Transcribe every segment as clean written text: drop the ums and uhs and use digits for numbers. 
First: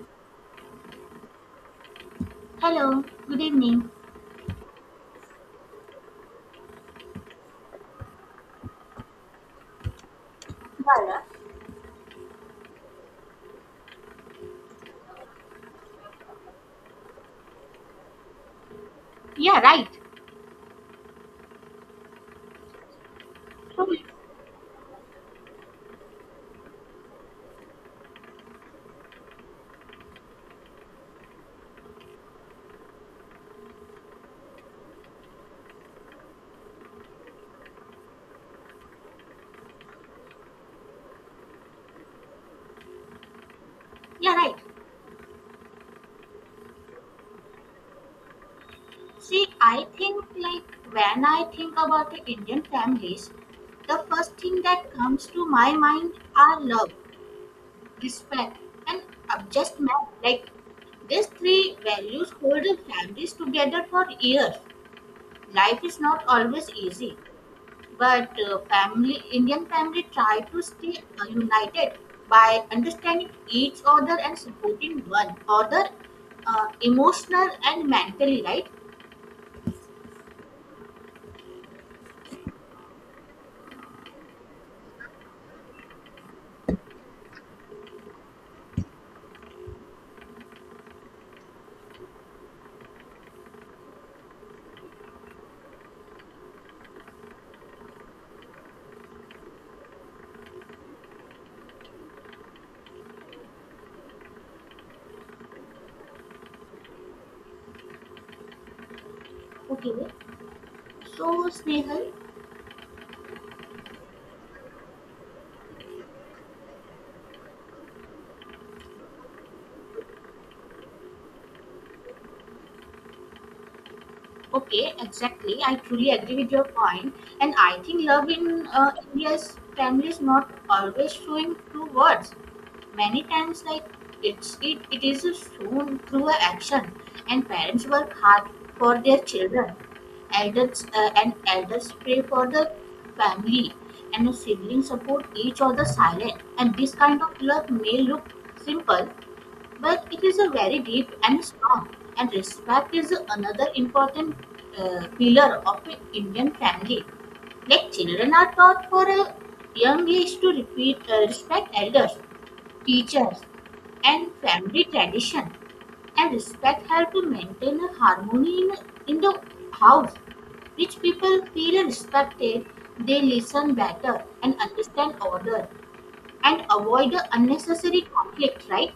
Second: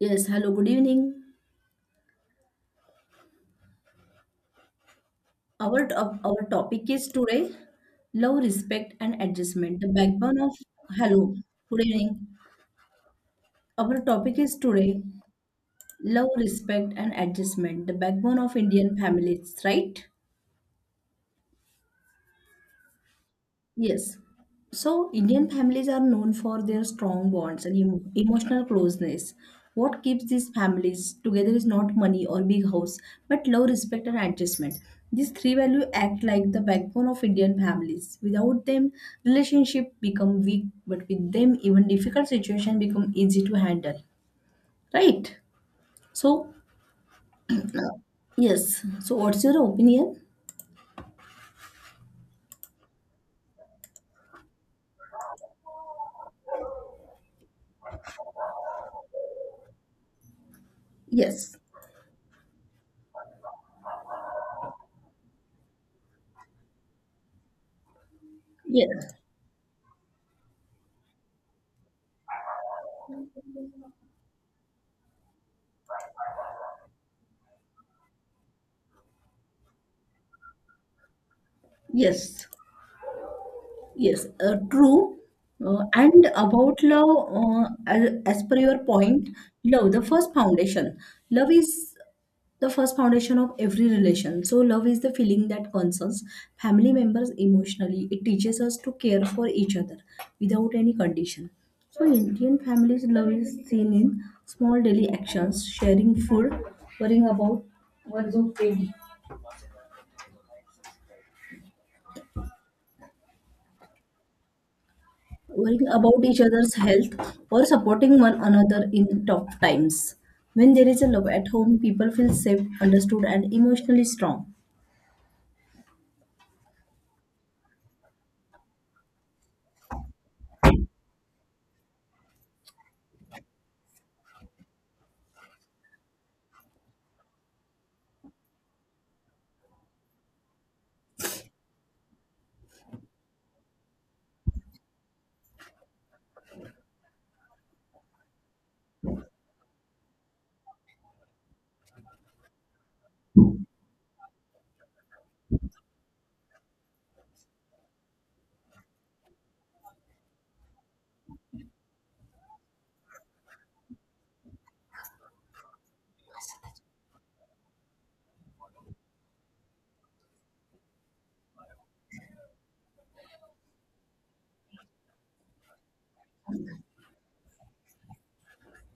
Yes, hello, good evening. Hello, good evening. Our topic is today love, respect, and adjustment. The backbone of Bala. Hello, good evening. Our topic is today love, respect, and adjustment. The backbone of Indian Yeah, families, yeah, right. right? So, Yes. So, Indian families are known for their strong bonds and emotional closeness. What keeps these families together is not money or big house, but love, respect, and adjustment. These three values act like the backbone of Indian families. Without them, relationship become weak, but with them, even difficult situation become easy to handle. yeah, right. Right? So, yes. So, what's See, your I opinion? think like when I think about the Indian families, the first thing that comes to my mind are love, respect, and adjustment. Like these Yes. three values hold the families together for years. Life is not always easy, but Yes. family indian family try to stay united by understanding each other and supporting one other emotional and mentally, right? Yes. Yes, true. And about love, as per your point, love, the first foundation. Love is the first foundation of every relation. So, love is the feeling that concerns family members emotionally. It teaches us to care for each other without any condition. So, Indian families' love is seen in small daily actions, sharing food, worrying about Okay, so snehal. worrying about each other's health or supporting one another in tough times. When there is a love at home, people feel safe, understood, and emotionally strong. Okay, exactly, I truly agree with your point. And I think love in india's family is not always showing through words, many times like it is shown through a action. And parents work hard for their children, elders and elders pray for the family, and the siblings support each other silent. And this kind of love may look simple, but it is a very deep and strong. And respect is another important pillar of an indian family. Like children are taught for a young age to repeat respect elders, teachers, and family tradition. And respect help to maintain a harmony in the house. Rich people feel respected, they listen better and understand order and avoid the unnecessary conflict, right?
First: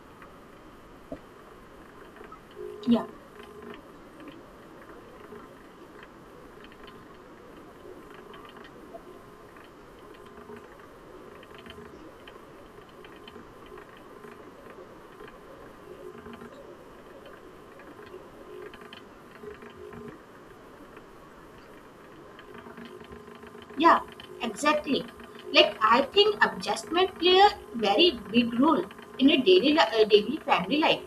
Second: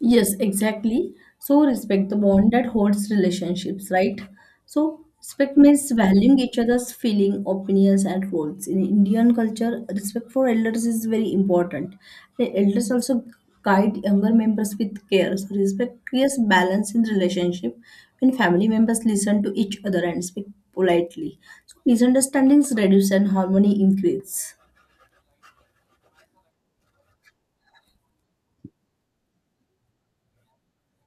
Yes, exactly. So respect the bond that Yeah, holds relationships, right? So respect means valuing each other's feeling, opinions, and roles. In Indian culture, respect for elders is very important. The elders also guide younger members with care. So respect creates balance in relationship when family members listen to each other and speak politely. So misunderstandings reduce and harmony yeah, increase. exactly. Like I think adjustment play a very big role in a daily family life.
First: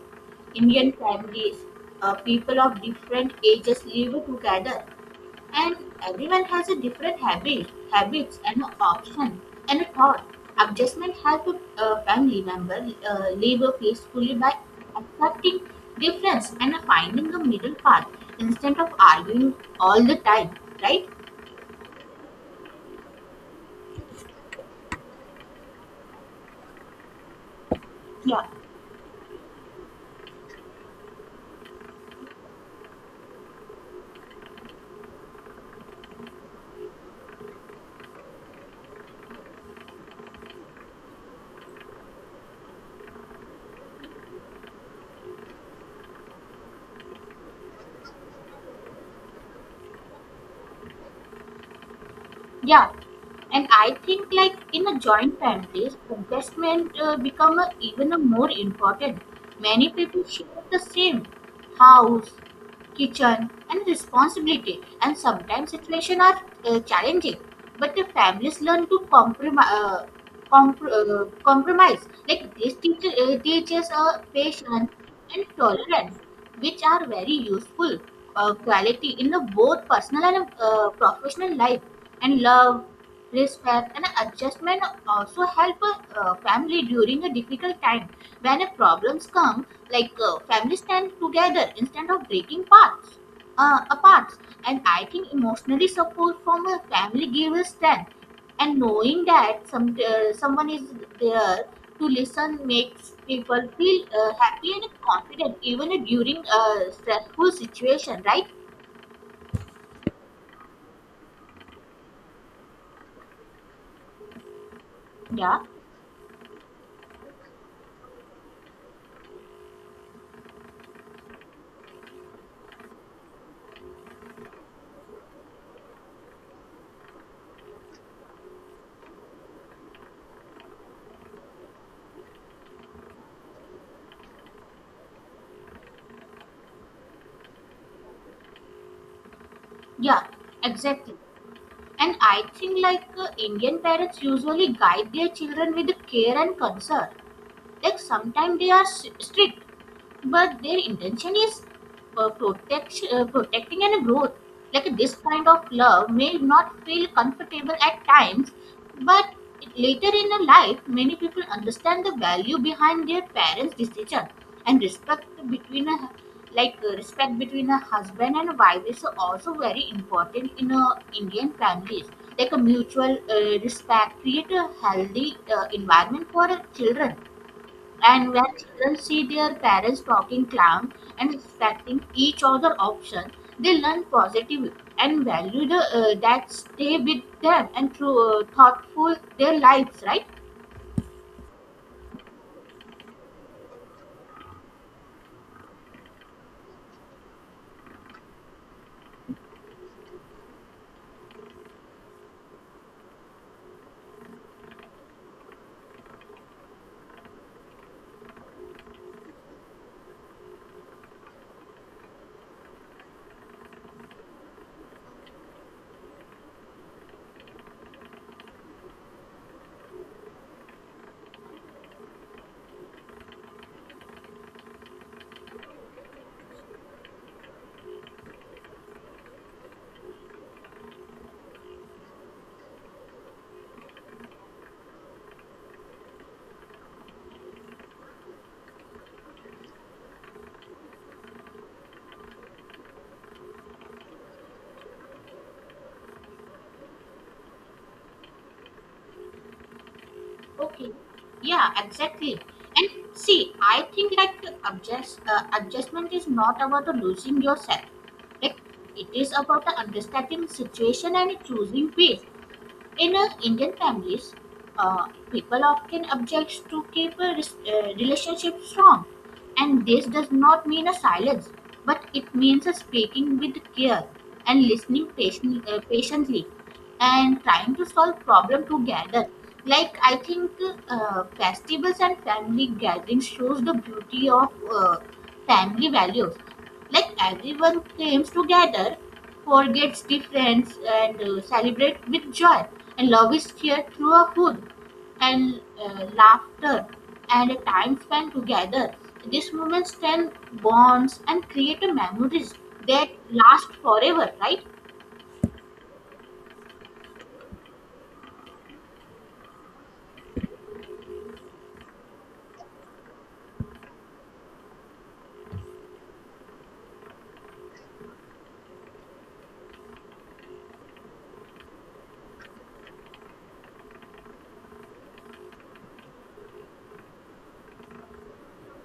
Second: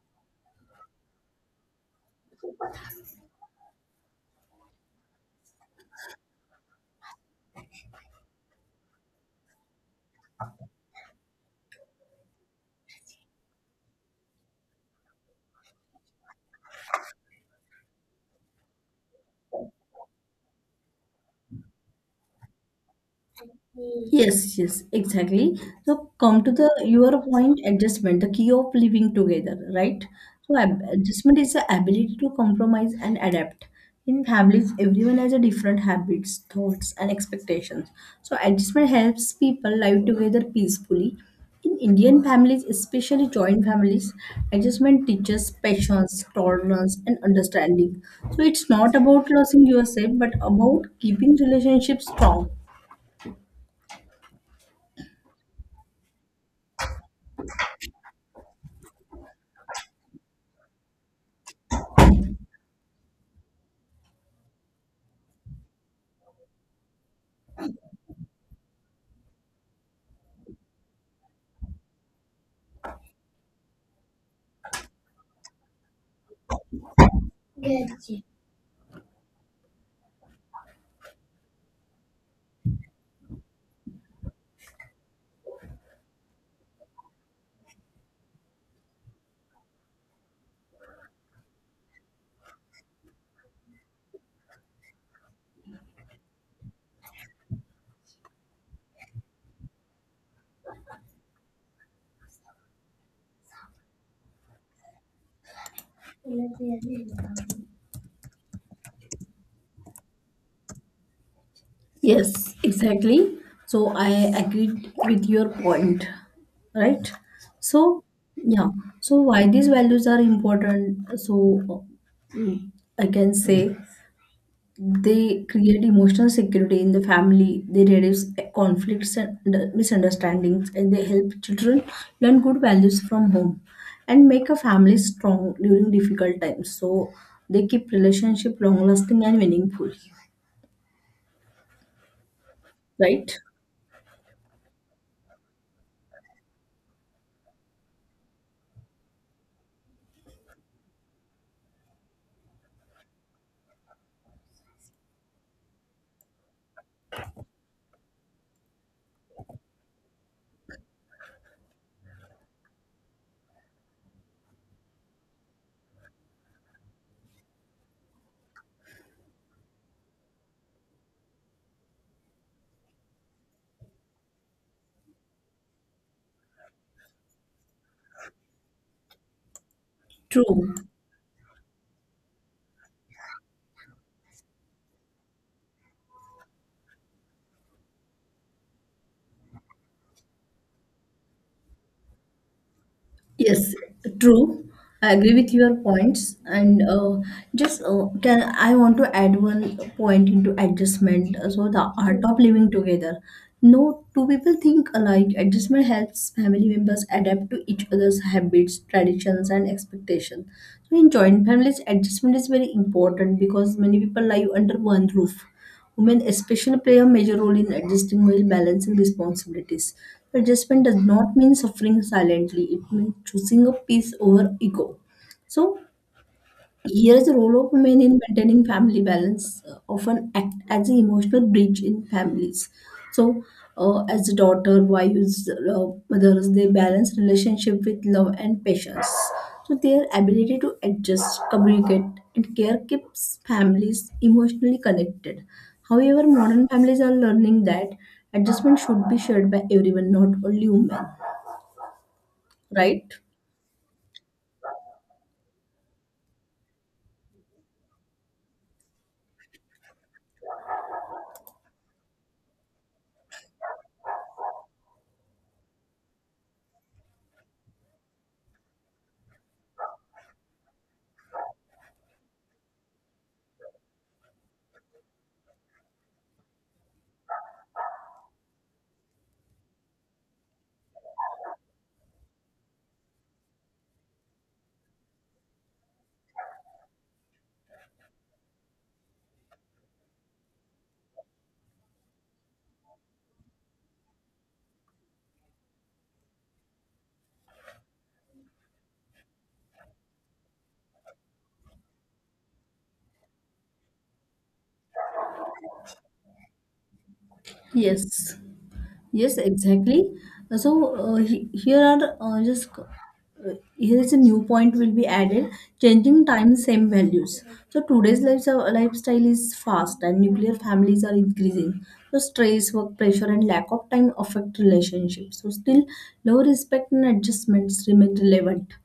Indian families, people of different ages live together. And everyone has a different habits and option and a thought. Adjustment help a family member live peacefully by accepting difference and finding a middle path instead of arguing all the time, right? Yes, yes, exactly. So come to the your point, adjustment, the Yeah, key of living together, right? So adjustment is the ability to compromise and adapt. In families, everyone has a different habits, thoughts, and expectations. So adjustment helps people live together peacefully. In Indian families, especially joint families, adjustment teaches patience, tolerance, and understanding. So it's not about losing yourself, but about keeping relationships strong. yeah. And I think like in a joint families, adjustment become a, even a more important. Many people share the same house, kitchen and responsibility, and sometimes situations are challenging, but the families learn to compromise compromise. Like this teacher teaches patience and tolerance, which are very useful quality in the both personal and professional life. And love, respect and adjustment also help a family during a difficult time. When a problems come, like families stand together instead of breaking parts apart. And I think emotionally support from a family gives strength, and knowing that someone is there to listen makes people feel happy and confident even during a stressful situation, right? Yes, exactly. So I agreed with your Yeah, point, right? So, yeah. So why these values are important? So I can say they create emotional security in the family. They reduce conflicts and misunderstandings, and they help children learn good values from home and make a family strong during difficult times. So they keep relationship long lasting and meaningful, yeah, exactly. And I think like right? indian parents usually guide their children with care and concern. Like sometimes they are strict, but their intention is protecting and growth. Like this kind of love may not feel comfortable at times, but later in a life, many people understand the value behind their parents' decision. And respect between a, respect between a husband and a wife is also very important in a Indian families. Like a mutual respect create a healthy environment for children. And when children see their parents talking True. calm and respecting each other option, they learn positive and value that stay with them and through thoughtful their lives, right? Yes, true. I agree with your points, and just can I want to add one point into adjustment. So the art of living together. No two people think alike. Adjustment helps family members adapt to each other's habits, traditions, and expectations. So in joint families, adjustment is very important because many people live under one roof. Women especially play a major role in adjusting while balancing responsibilities. Adjustment does not mean suffering silently, it means choosing a peace over ego. So, here is the role of women in maintaining family balance, often act as an emotional bridge in families. So, as a daughter, wives, mothers, they balance relationship with love and patience. So, their ability to adjust, communicate, and care keeps families emotionally connected. However, modern families are learning that adjustment should be shared by everyone, not only Okay. women. Yeah, exactly. And Right? see, I think like adjustment is not about the losing yourself. Like it is about the understanding situation and choosing peace. In Indian families, people often object to keep a relationship strong, and this does not mean a silence, but it means a speaking with care and listening patiently and trying to solve problem together. Like I think festivals and family gatherings shows the beauty of family values. Like everyone comes together, forgets difference and celebrate with joy. And love is shared through a food and laughter and a time spent together. These moments strengthen bonds and create a memories that last forever, right? Yes. Yes, exactly. So he- here are just here is a new point will be added: changing time, same values. So today's lives lifestyle is fast, and nuclear families are increasing. So stress, work pressure, and lack of time affect relationships. So still, low respect and adjustments remain relevant.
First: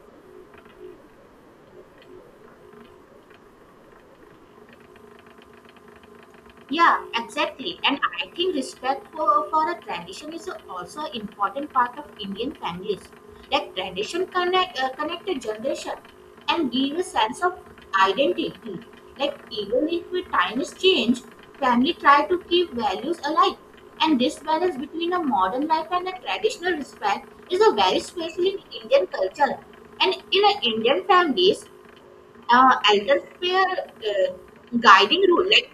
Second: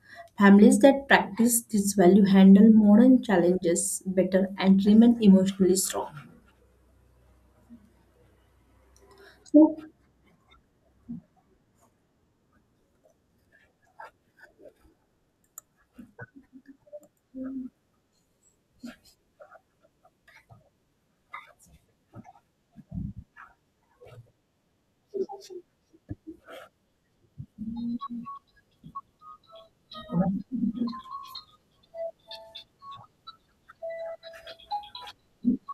Families that practice this value handle modern challenges better and remain emotionally strong. Yeah, exactly. And I think respect for So, a tradition is also an important part of Indian families. Like connect a generation and give a sense of identity. Like even if the times change, family try to keep values alive. And this balance between a modern life and a traditional respect is a very special in Indian culture. And in a Indian families, elders play a guiding role. Like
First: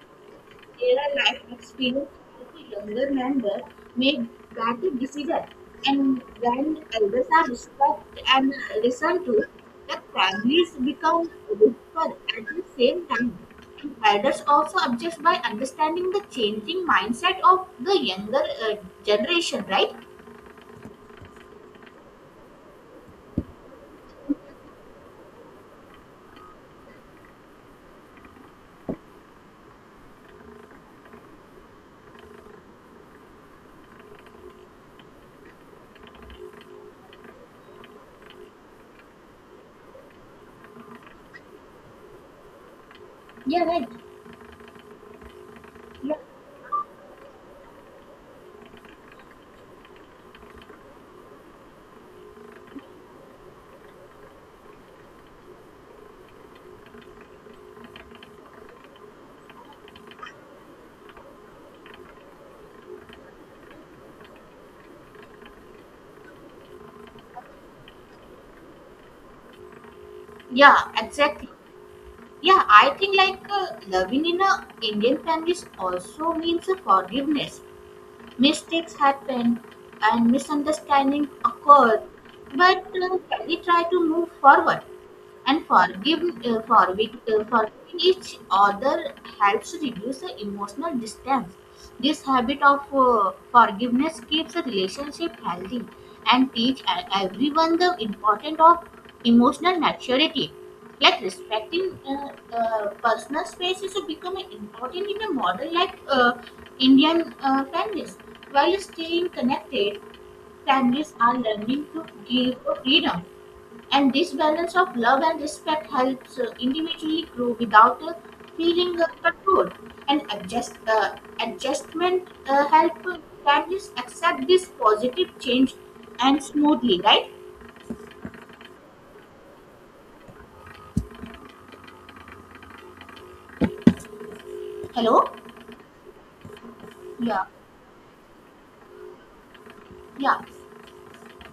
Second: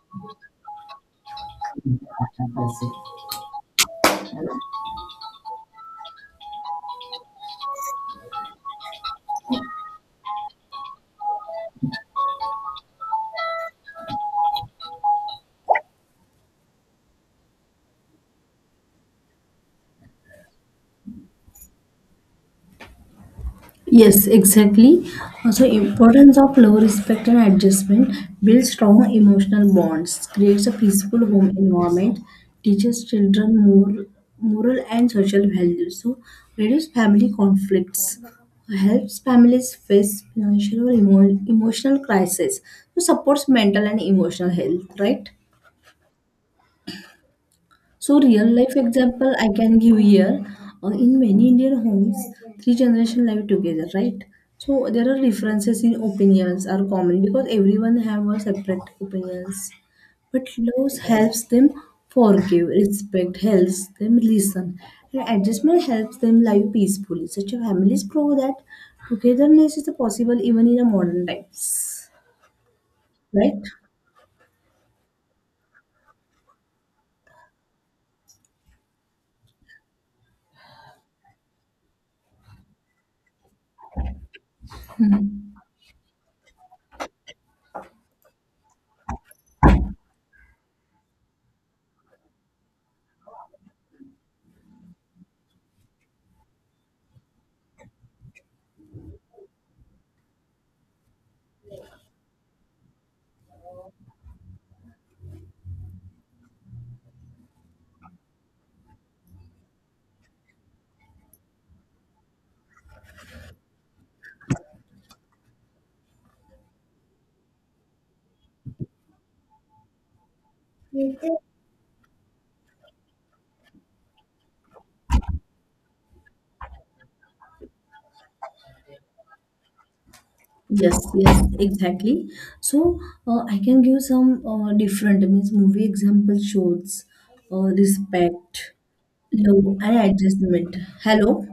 their life experience with younger members make better decisions, and when elders are respected and listened to, the families become richer at the same time. And elders also adjust by understanding the changing mindset of the younger generation, right? yes, exactly. Also, importance of low respect and adjustment builds strong emotional bonds, creates a peaceful home environment, teaches children moral and social values. So, reduce family conflicts, helps families face financial or emotional crisis. So, supports Yeah, mental right. and emotional health. Right? Yeah. So real life example I can give here. In many Indian homes, three generation live together, right? So there are differences in opinions are common because everyone have a separate opinions. But love helps them forgive, respect helps them listen, and adjustment helps them live peacefully. Such a families prove that togetherness is possible even Yeah, in a modern exactly. times, Yeah, I think like right? Loving in a Indian families also means a forgiveness. Mistakes happened and misunderstanding occurred, but we try to move forward. And forgiving each other helps reduce the emotional distance. This habit of forgiveness keeps a relationship healthy and teach everyone the importance of emotional maturity. Like respecting personal space is becoming important in a model like Indian families. While staying connected, families are learning to give freedom, and this balance of love and respect helps individually grow without feeling controlled. And adjustment help families accept this positive change and smoothly, right? Yes, yes, exactly. So I can give some different Hello? means movie example shows Yeah, respect, love, and yeah, adjustment. Hello.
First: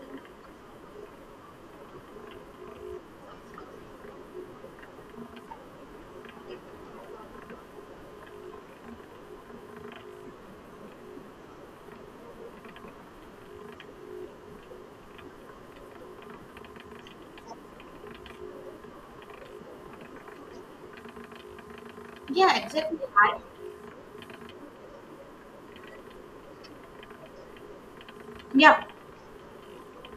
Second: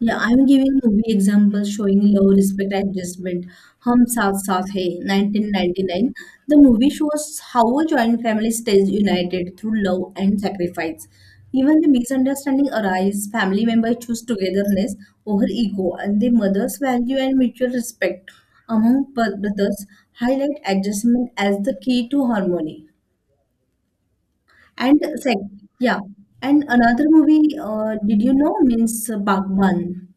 Yeah, I'm giving movie examples showing low respect adjustment. Hum Saath Saath Hai, 1999. The movie shows how a joint family stays united through love and sacrifice. Even the misunderstanding arise, family members choose togetherness over ego, and the mother's value and mutual respect among brothers highlight adjustment as the key to yeah, harmony. exactly. I, And sec- yeah, and another movie, did you know, yeah, means Bagban.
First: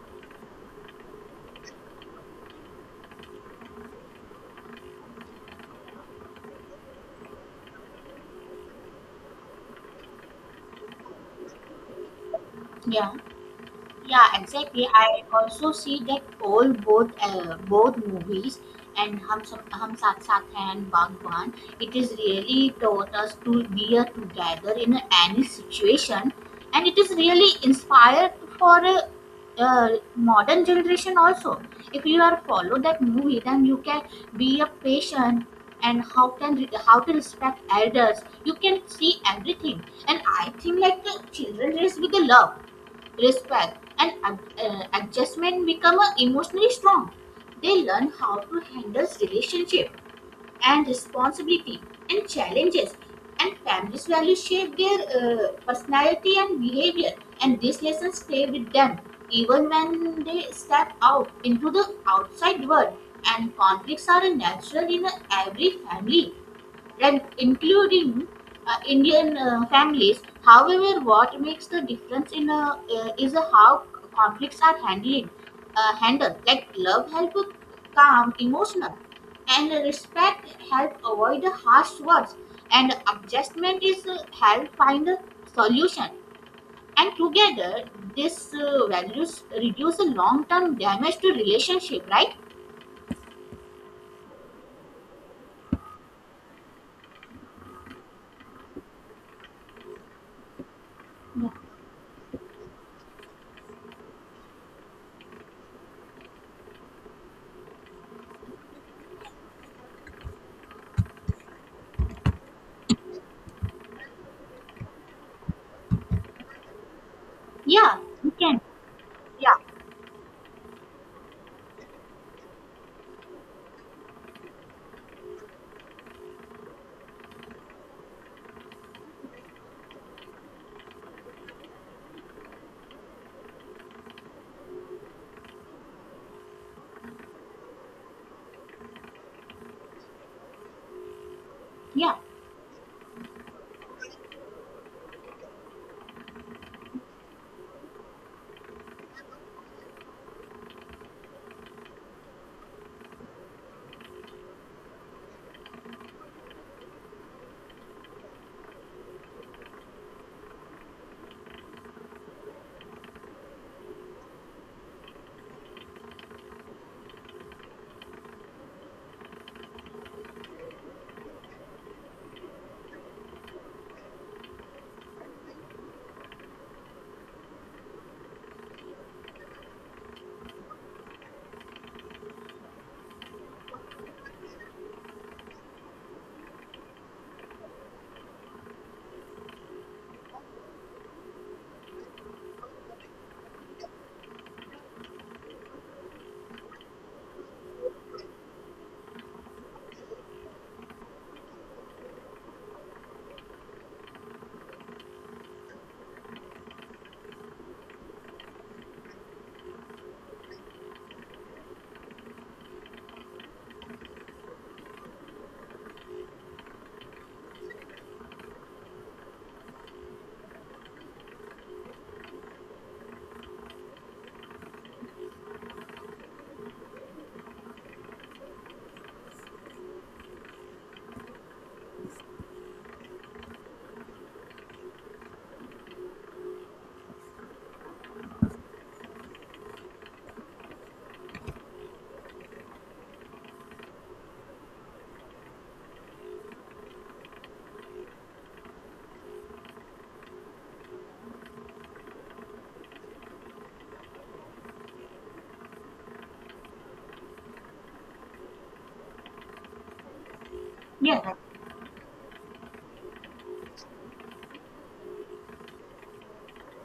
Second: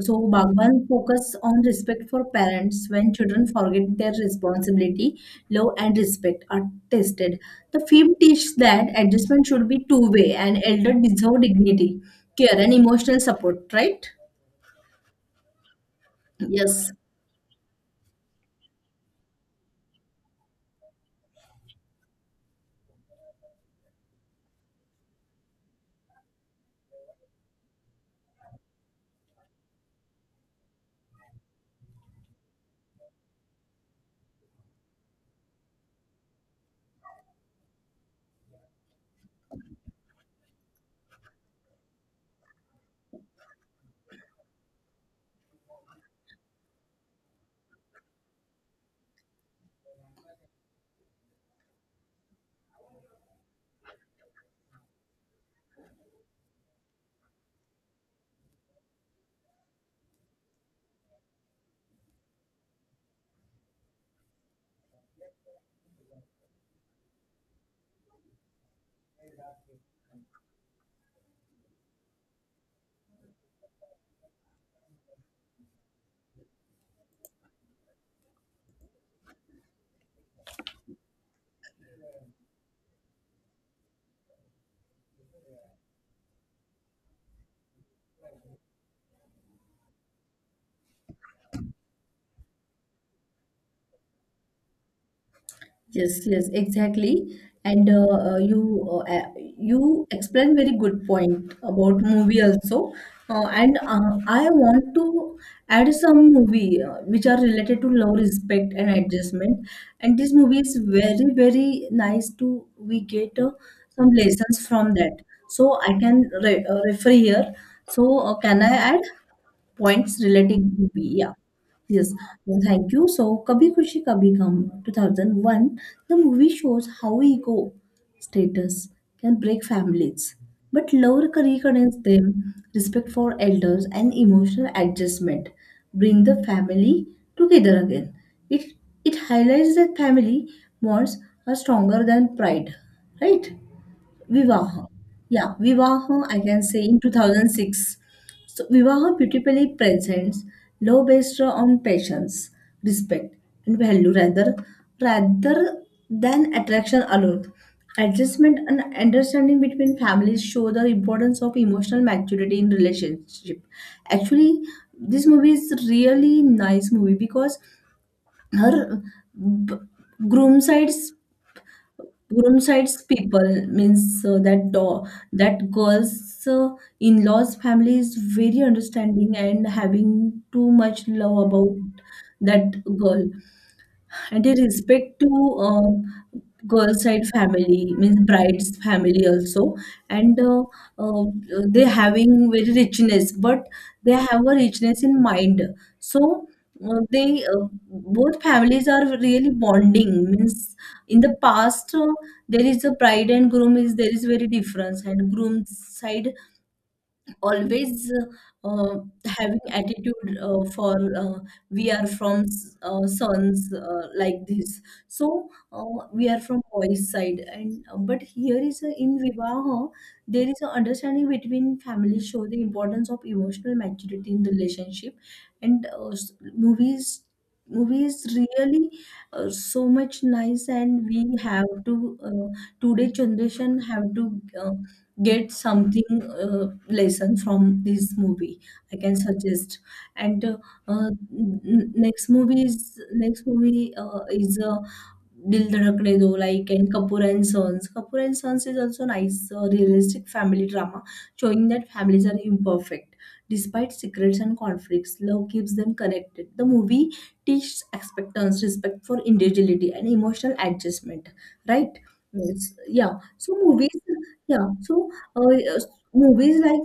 So Bhagwan focus on respect for parents when children forget their responsibility, love and respect are tested. The film teaches that adjustment should be two-way and elder deserve dignity, care and yeah. emotional support, right? Yeah, exactly. I also see that all Yes. Both movies and Hum Saath Saath Hai and Bhagwan. It is really taught us to be together in any situation, and it is really inspired for uh, modern generation also. If you are follow that movie, then you can be a patient and how to respect elders. You can see everything. And I think like the children raised with the love, respect and adjustment become emotionally strong. They learn how to handle relationship and responsibility and challenges, and family's values shape their personality and behavior, and these lessons stay with them even when they step out into the outside world. And conflicts are a natural in every family and including Indian families. However, what makes the difference in is a how conflicts are handled. Like love help calm emotional, and respect help avoid the harsh words, and adjustment is help find a solution. And together, these values reduce the long-term damage to relationship, right? Yes, yes, exactly. And you explained very good Yeah, point about movie also. And I want to add some movie which are related to love, respect, and adjustment. And this movie is very very nice to we get some lessons from that. So I can re refer here. yeah. So You can. can I add? Yeah, Points relating to B. Yeah. Yes, well, thank you. So, Kabhi Khushi Kabhi Gum 2001, the movie shows how ego status can break families, but love reconnects them, respect for elders, and emotional adjustment bring the family together again. It it highlights that family bonds are stronger yeah, than pride, right? Vivaha, yeah, Vivaha. I can say in 2006. So, Vivaha beautifully presents love based on patience, respect, and value rather than attraction alone. Adjustment and understanding between families show the importance of emotional maturity in relationship. Actually, this movie is really nice movie because her b- groom side's groom side's people means that girl's uh, in-laws family is very understanding and having too much love about that girl and in respect to um, girl side family, means bride's family also, and uh, they having very richness, but they have a richness in mind. So they both families are really bonding. Means in the past there is a bride and groom is there is very difference, and groom's side always uh, having attitude for we are from sons like this so we are from boys side and but here is a, in vivaha there is an understanding between families show the importance of emotional maturity in the relationship and movies really so much nice and we have to today generation have to get something lesson from this movie I can suggest and uh, next movie is Dil Dhadakne Do like and Kapoor and Sons. Kapoor and Sons is also nice realistic family drama showing that families are imperfect despite secrets and conflicts. Love keeps them connected. The movie teaches acceptance, respect for individuality, and emotional yeah, adjustment, right? Yes. Yeah. So movies, yeah. So yes, movies like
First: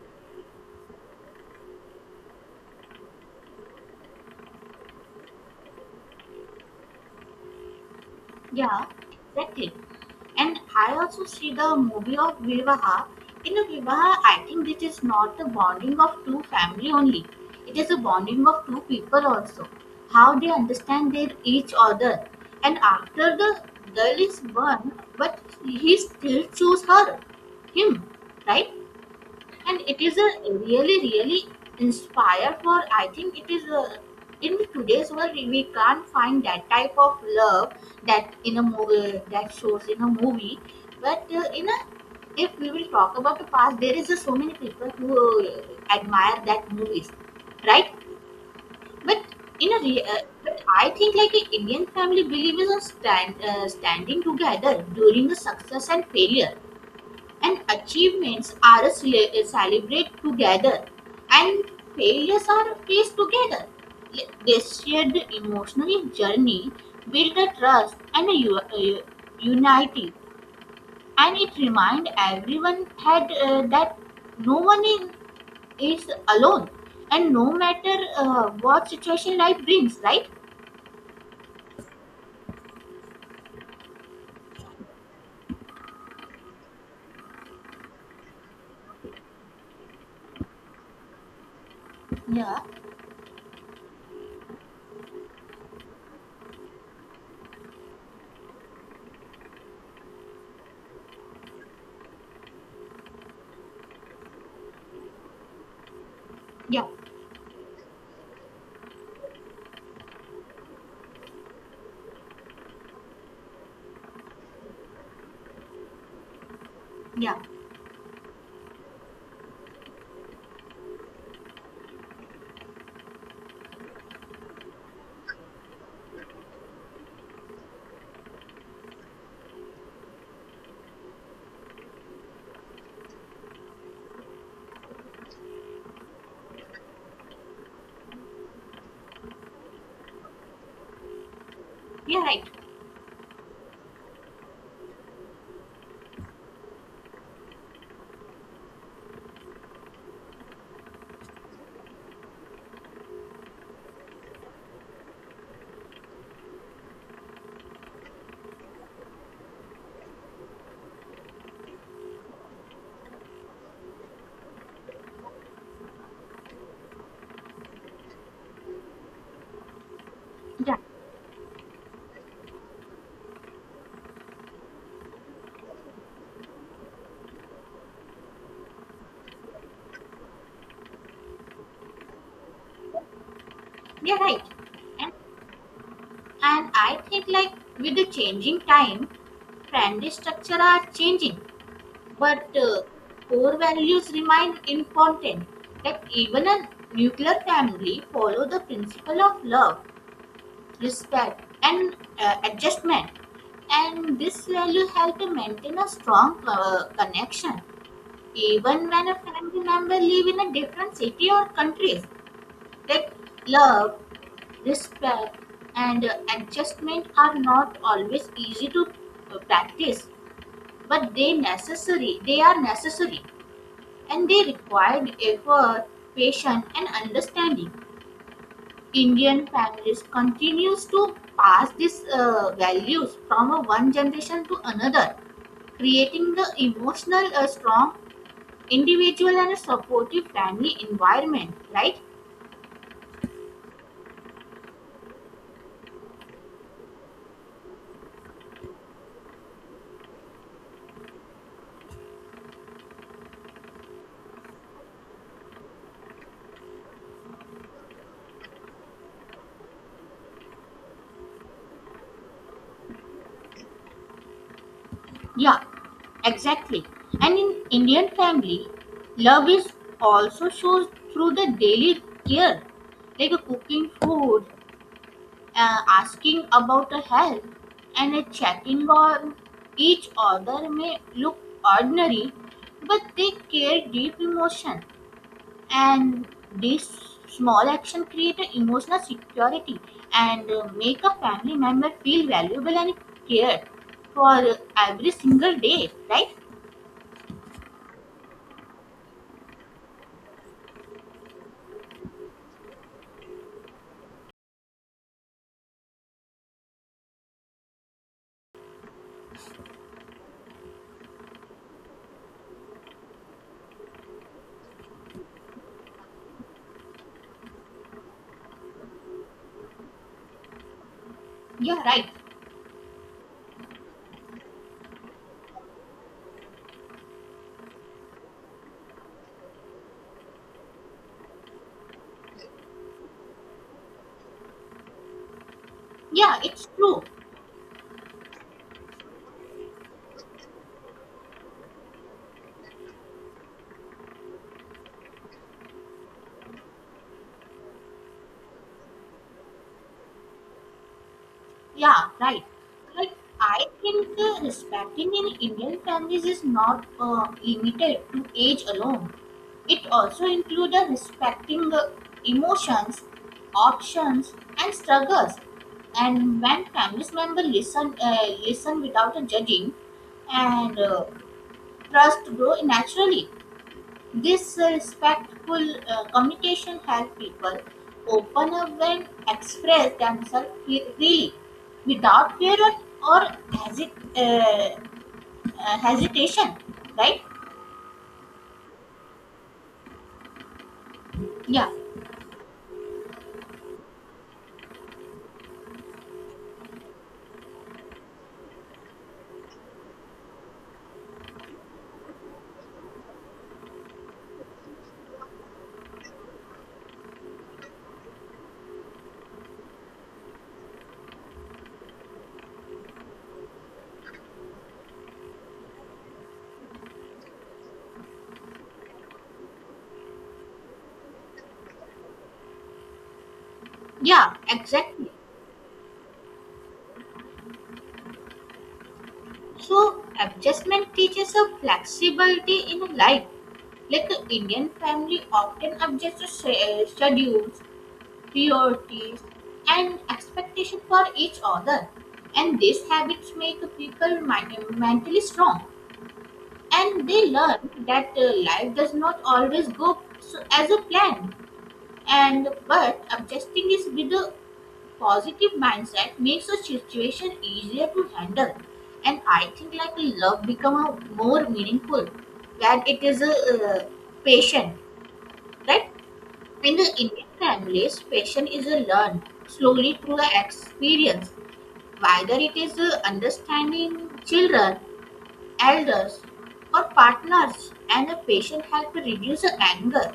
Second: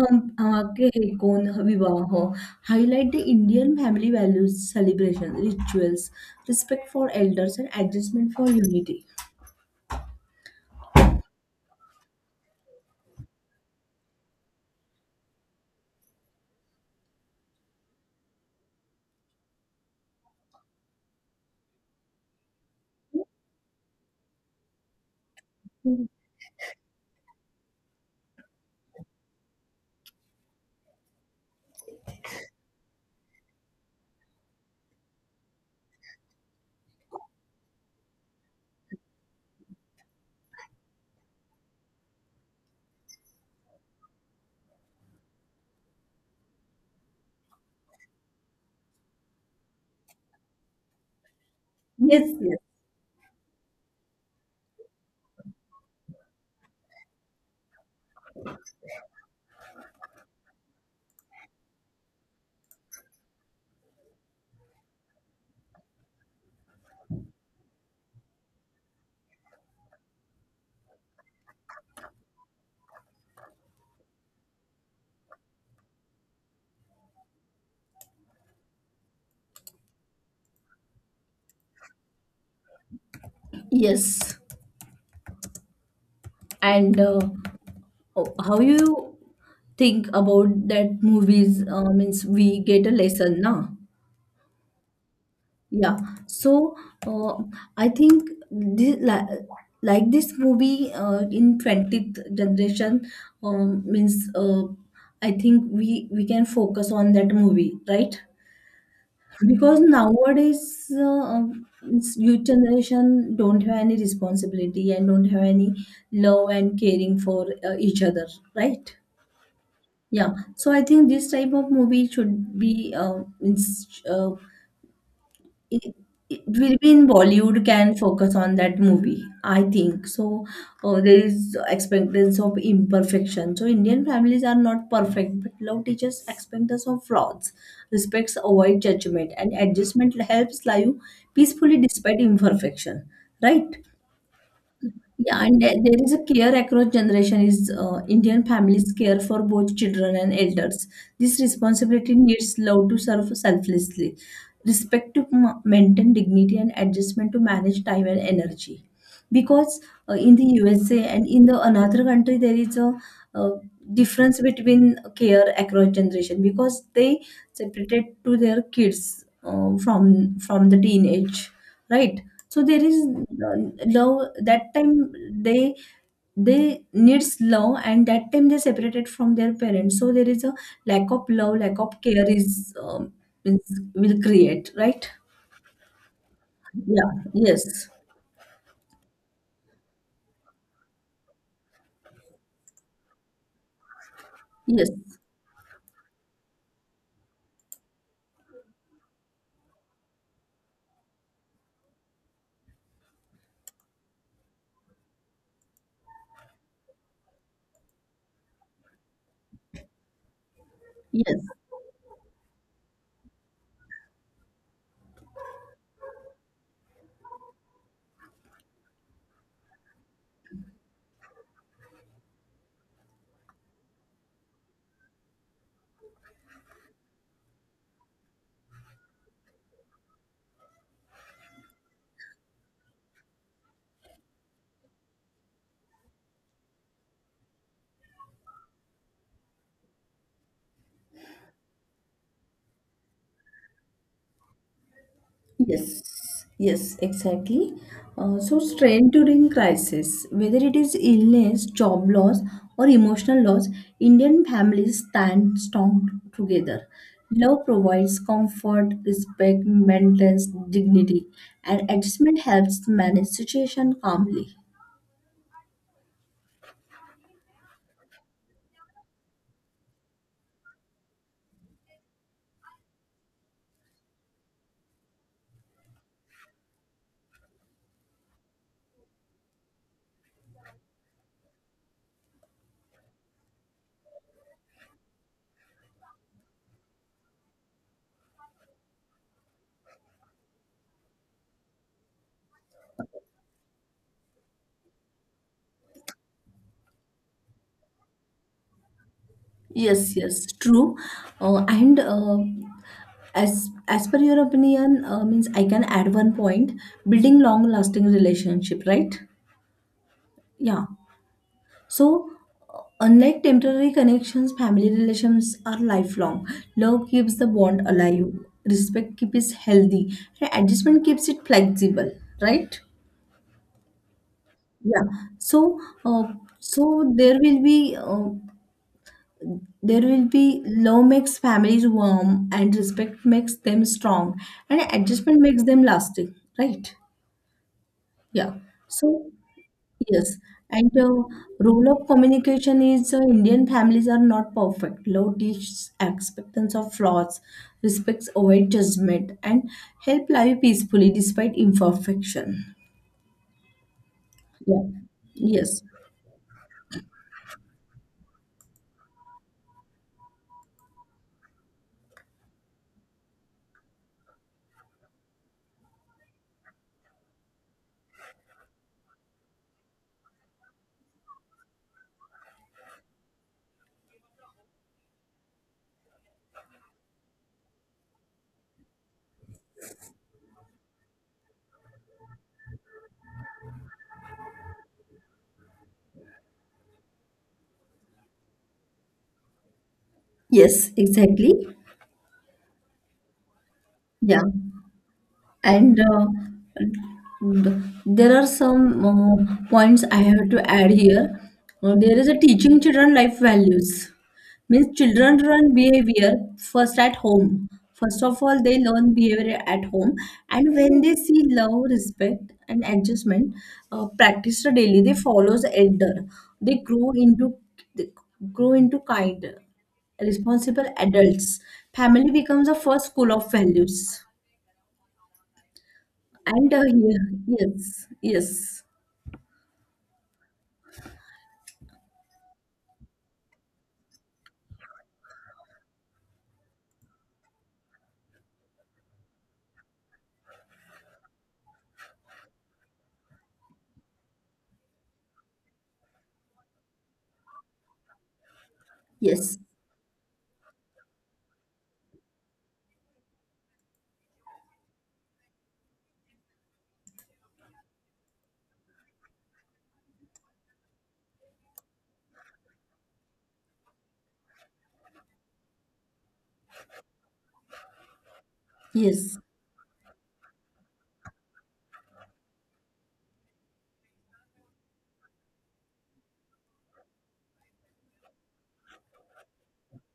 के हे कोण विवाह highlight the Indian family values, celebration, rituals, respect for elders, and adjustment for yeah. unity. Exactly. And I also see the movie of Vivaha. In a Vivaha, I think this is not the bonding of two family only. It is a bonding of two people also. How they understand their each other. And after the girl is born, but he still choose her, him, right? And it is a really really inspire for, I think it is a, in today's world we can't find that type of love that in a movie, that shows in a movie. But in a, if we will talk about the past, there is a so many people who admire that movies, right? But in but I think like an indian family Yes, yes, believes in standing together during the success and failure, and achievements are celebrated together and failures are faced together. This shared emotional journey build a trust and unity, and it remind everyone that no one is alone and no matter what situation life brings, right? yes. And oh, how you think about that movies means we Yeah, get a lesson, na? Yeah, so uh, I think, like this movie in 20th generation means I think we can yeah, focus on that movie, right? Because nowadays it's youth generation don't have any responsibility and don't have any love and caring yeah, for each other, right? Yeah, so I think this type of movie should be it, it will be in Bollywood can focus on that movie, I think. So there is expectance of imperfection. So Indian families are not perfect, but love teaches expectance of flaws, respects avoid judgment, and adjustment helps life peacefully despite you're right, imperfection. Right? Yeah, and there is a care across generation is Indian families care for both children and elders. This responsibility needs love to serve selflessly, respect to maintain dignity and adjustment to manage time and energy. Because in the USA and in the another country there is a, uh difference between care across generation because they separated to their kids from yeah, the teenage, right? So there is uh, love that time they they needs love and that time they separated from their parents, so there is a lack of love, lack of care will you're right. create, right? And, and I Yeah, think like yes, with the changing time, trendy structure are changing, but core values remain yes, important. That even a nuclear family follow the principle of love, respect, and adjustment. And this value help to maintain a strong connection, even when a family member live in a different city yes. or countries. That love, respect, and adjustment are not always easy to practice, but they are necessary, and they required effort, patience and understanding. Indian families continues to pass these values from a one generation to another, creating the emotional strong individual and a supportive family environment, right? Yes, yes, exactly. So, strain during crisis, whether it is illness, job loss, or emotional loss, Indian families stand strong together. Love provides comfort, respect, maintains dignity, and adjustment helps manage situation calmly. Yeah, exactly. And in indian family, love is also shows through the daily care, like cooking food, asking about the health and checking on each other may look ordinary, but they carry deep emotion, and this small action create a emotional security and make a family member feel valuable and cared for every single day. Right? Yes, yes, true. And as per your opinion, means I can add one point: building long-lasting relationship, right? Yeah. So, unlike temporary connections, family relations are lifelong. Love keeps the bond alive, respect keeps it healthy, and adjustment keeps it Yeah, right. flexible, right? Yeah. So, uh, so there will be uh, there will be love makes families warm, and respect makes them strong, and adjustment makes them lasting, Yeah, it's right? true. Yeah. So, yes, and the role of communication is Indian families are not perfect. Love teaches acceptance of flaws, respects avoid judgment, and help live peacefully despite Yeah, right. imperfection. Like I think Yeah. respecting in Indian Yes. families is not limited to age alone. It also includes respecting emotions, options, and struggles. And when family members listen without judging, and trust grow naturally. This respectful communication helps people open up and express themselves freely without fear or hesit- uh, hesitation, right? Yes, exactly. Yeah, Yeah. And there are some points I have to add here. There is a teaching children life values means children learn behavior first at home, first of all they learn behavior at home, and when they see love, respect, and adjustment practiced daily, they follows elder, they grow into they grow into kind responsible adults. Family becomes a first school of values. yeah, exactly. And yeah, yes, yes, So, adjustment teaches a flexibility in life. Like the Indian family often adjusts to schedules, priorities, and expectation for each other. And these habits make people mentally strong, and they learn that life does not yes, always go as a plan. And but adjusting is with a positive mindset makes a situation easier to handle. And I think like love become a more meaningful when it is a patient, right? In the Indian families, passion is a learned yes, slowly through the experience, whether it is a understanding children, elders, or partners, and the patient helps reduce the anger.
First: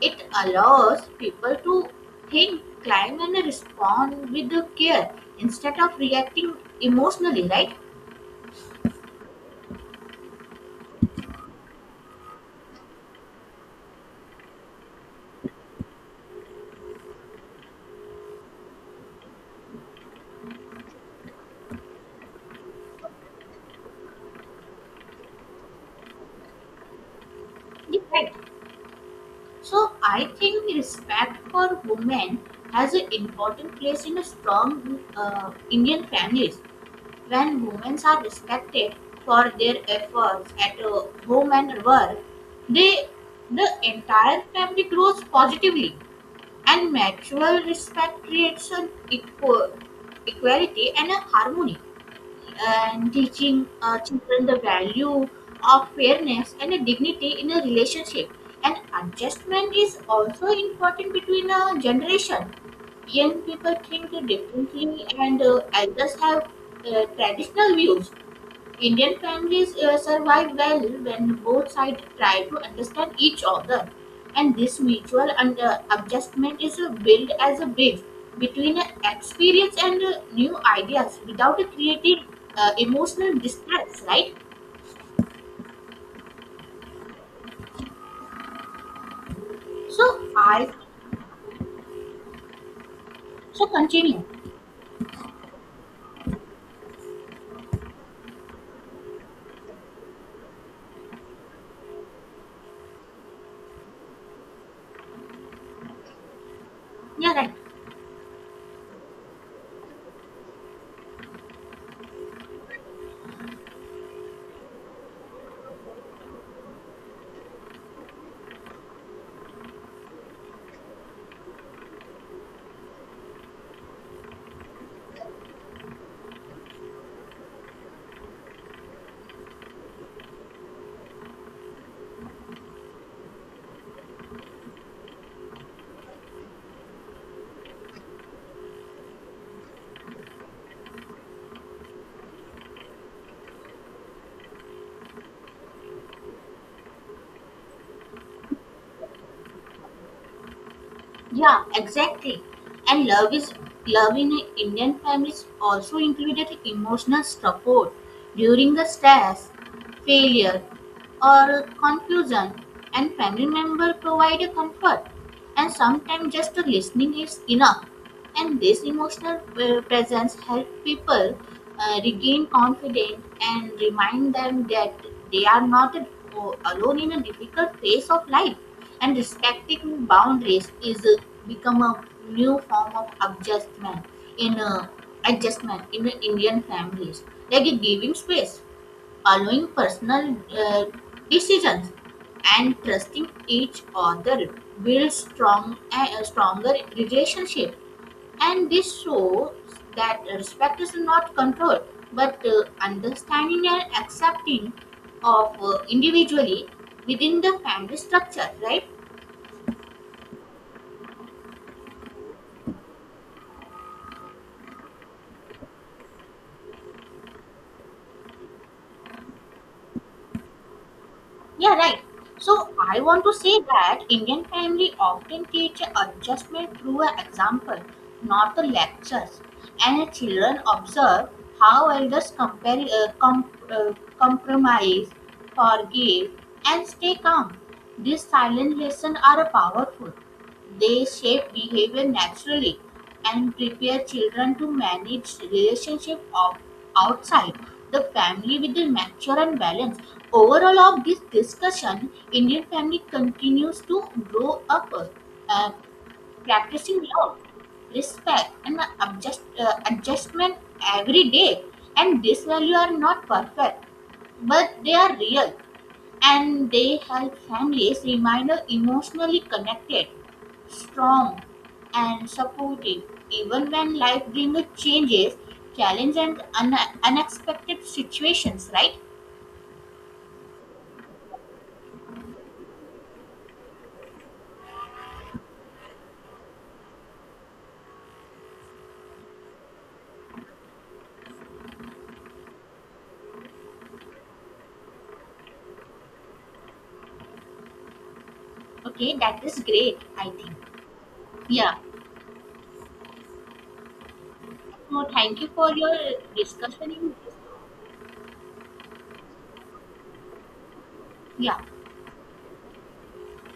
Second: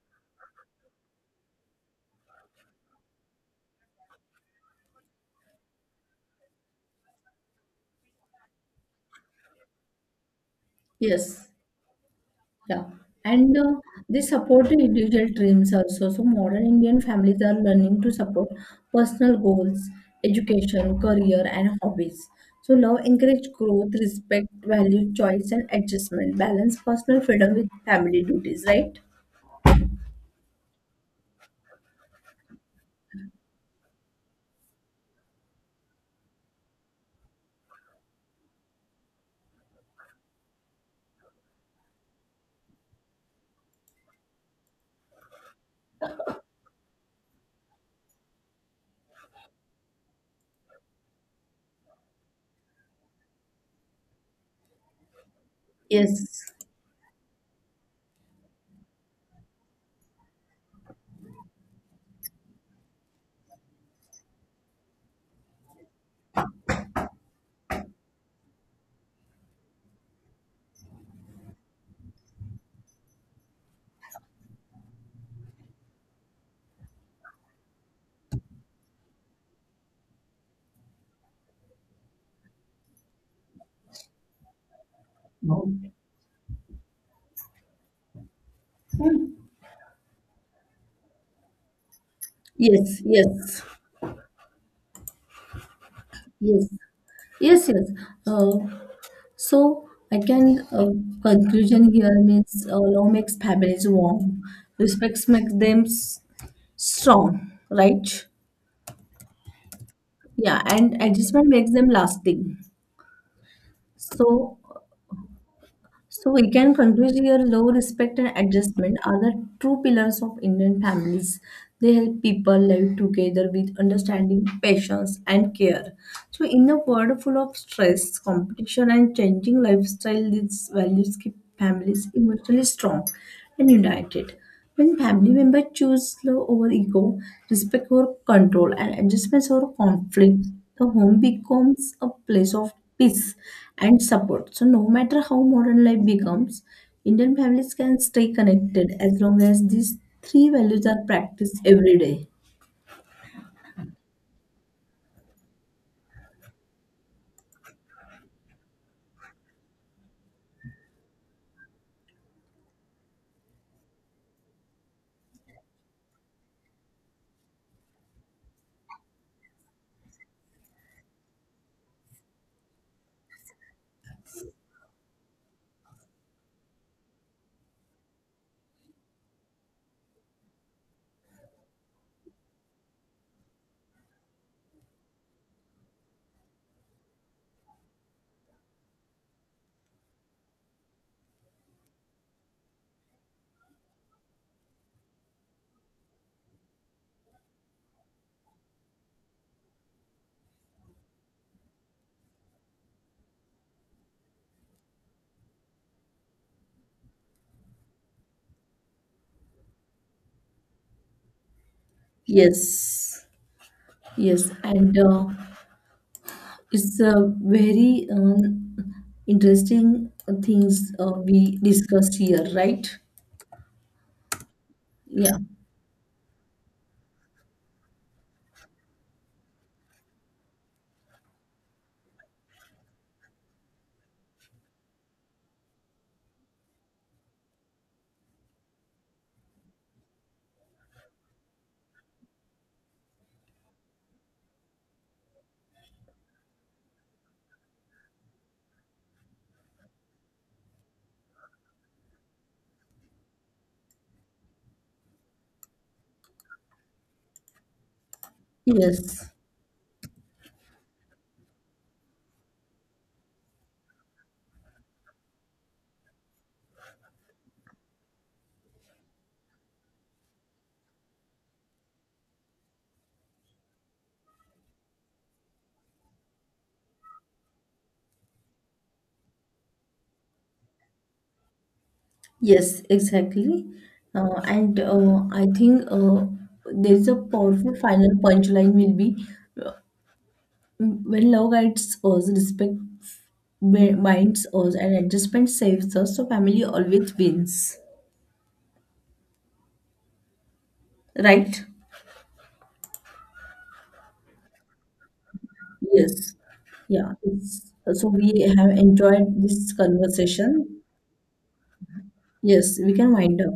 It allows people to think, climb, and respond with the care instead of reacting emotionally, right? yes, yeah. And they support the individual dreams also. So modern Indian families are learning to support personal goals, education, career, and hobbies. So love encourage growth, respect, value, choice, and adjustment. Balance personal freedom with Yeah, family right. duties, right? So I think respect for women has an important place in a strong Indian families. When women are respected for their efforts at home and work, they the entire family grows positively, and mutual respect creates an equality and a harmony, and teaching children the value of Yes. fairness and a dignity in a relationship. And adjustment is also important between a generation. Young people think differently, and elders have traditional views. Indian families survive well when both sides try to understand each other, and this mutual and adjustment is built as a bridge between experience and new ideas without creating emotional distress. Right? No. So I, Yes, yes, so continue. yes, yes, yes. Uh, So I can conclusion here means love makes families warm, respect makes them s- Yeah, strong, right. right? Yeah, and adjustment makes them lasting. So So we can conclude here love, respect, and adjustment are the true pillars of Indian families. They help people live together with understanding, patience, and care. So, in a world full of stress, competition, and changing lifestyle, these values keep families emotionally strong and united. When family members choose love over ego, respect over control, and adjustments over conflict, the home becomes a place of peace and support. So, no matter how modern life becomes, Indian families can stay connected as long as these three values are practiced Yeah, every day. exactly. And love in Indian families also included emotional support during the stress, failure, or confusion, and family member provide a comfort. And sometimes just a listening is enough, and this emotional presence helps people regain confidence and remind them that they are not alone in a difficult phase of life. And respecting boundaries is become a new form of in uh, adjustment in indian families, like giving space, following personal uh, decisions and trusting each other builds stronger relationship. And this shows that respect is not control, but understanding and accepting of individually within the family structure, right? Yes, yes, and it's a very interesting things we Yeah, right. discussed here, So right? I want to say that Indian family Yeah, often teach adjustment through an example, not the lectures. And children observe how elders compromise, forgive, and stay calm. These silent lessons are powerful. They shape behavior naturally and prepare children to manage relationships of outside the family with a mature and balance. Overall, of this discussion, Indian family continues to grow up, uh, practicing love, respect, and yes. Adjustment every day. And these values are not perfect, but they are real, and they help families remain emotionally connected, strong and supportive even when life brings changes, challenge and unexpected situations, right? Yes, exactly. And I think there's a powerful final punchline will be uh, when love guides us, respect binds us, and adjustment saves us, so family always wins. Okay, that is great, I think. Right? Yeah, so thank you for your Yes. discussion in Yeah. this. It's, so we have enjoyed this conversation. Yeah. Yes, we can wind up.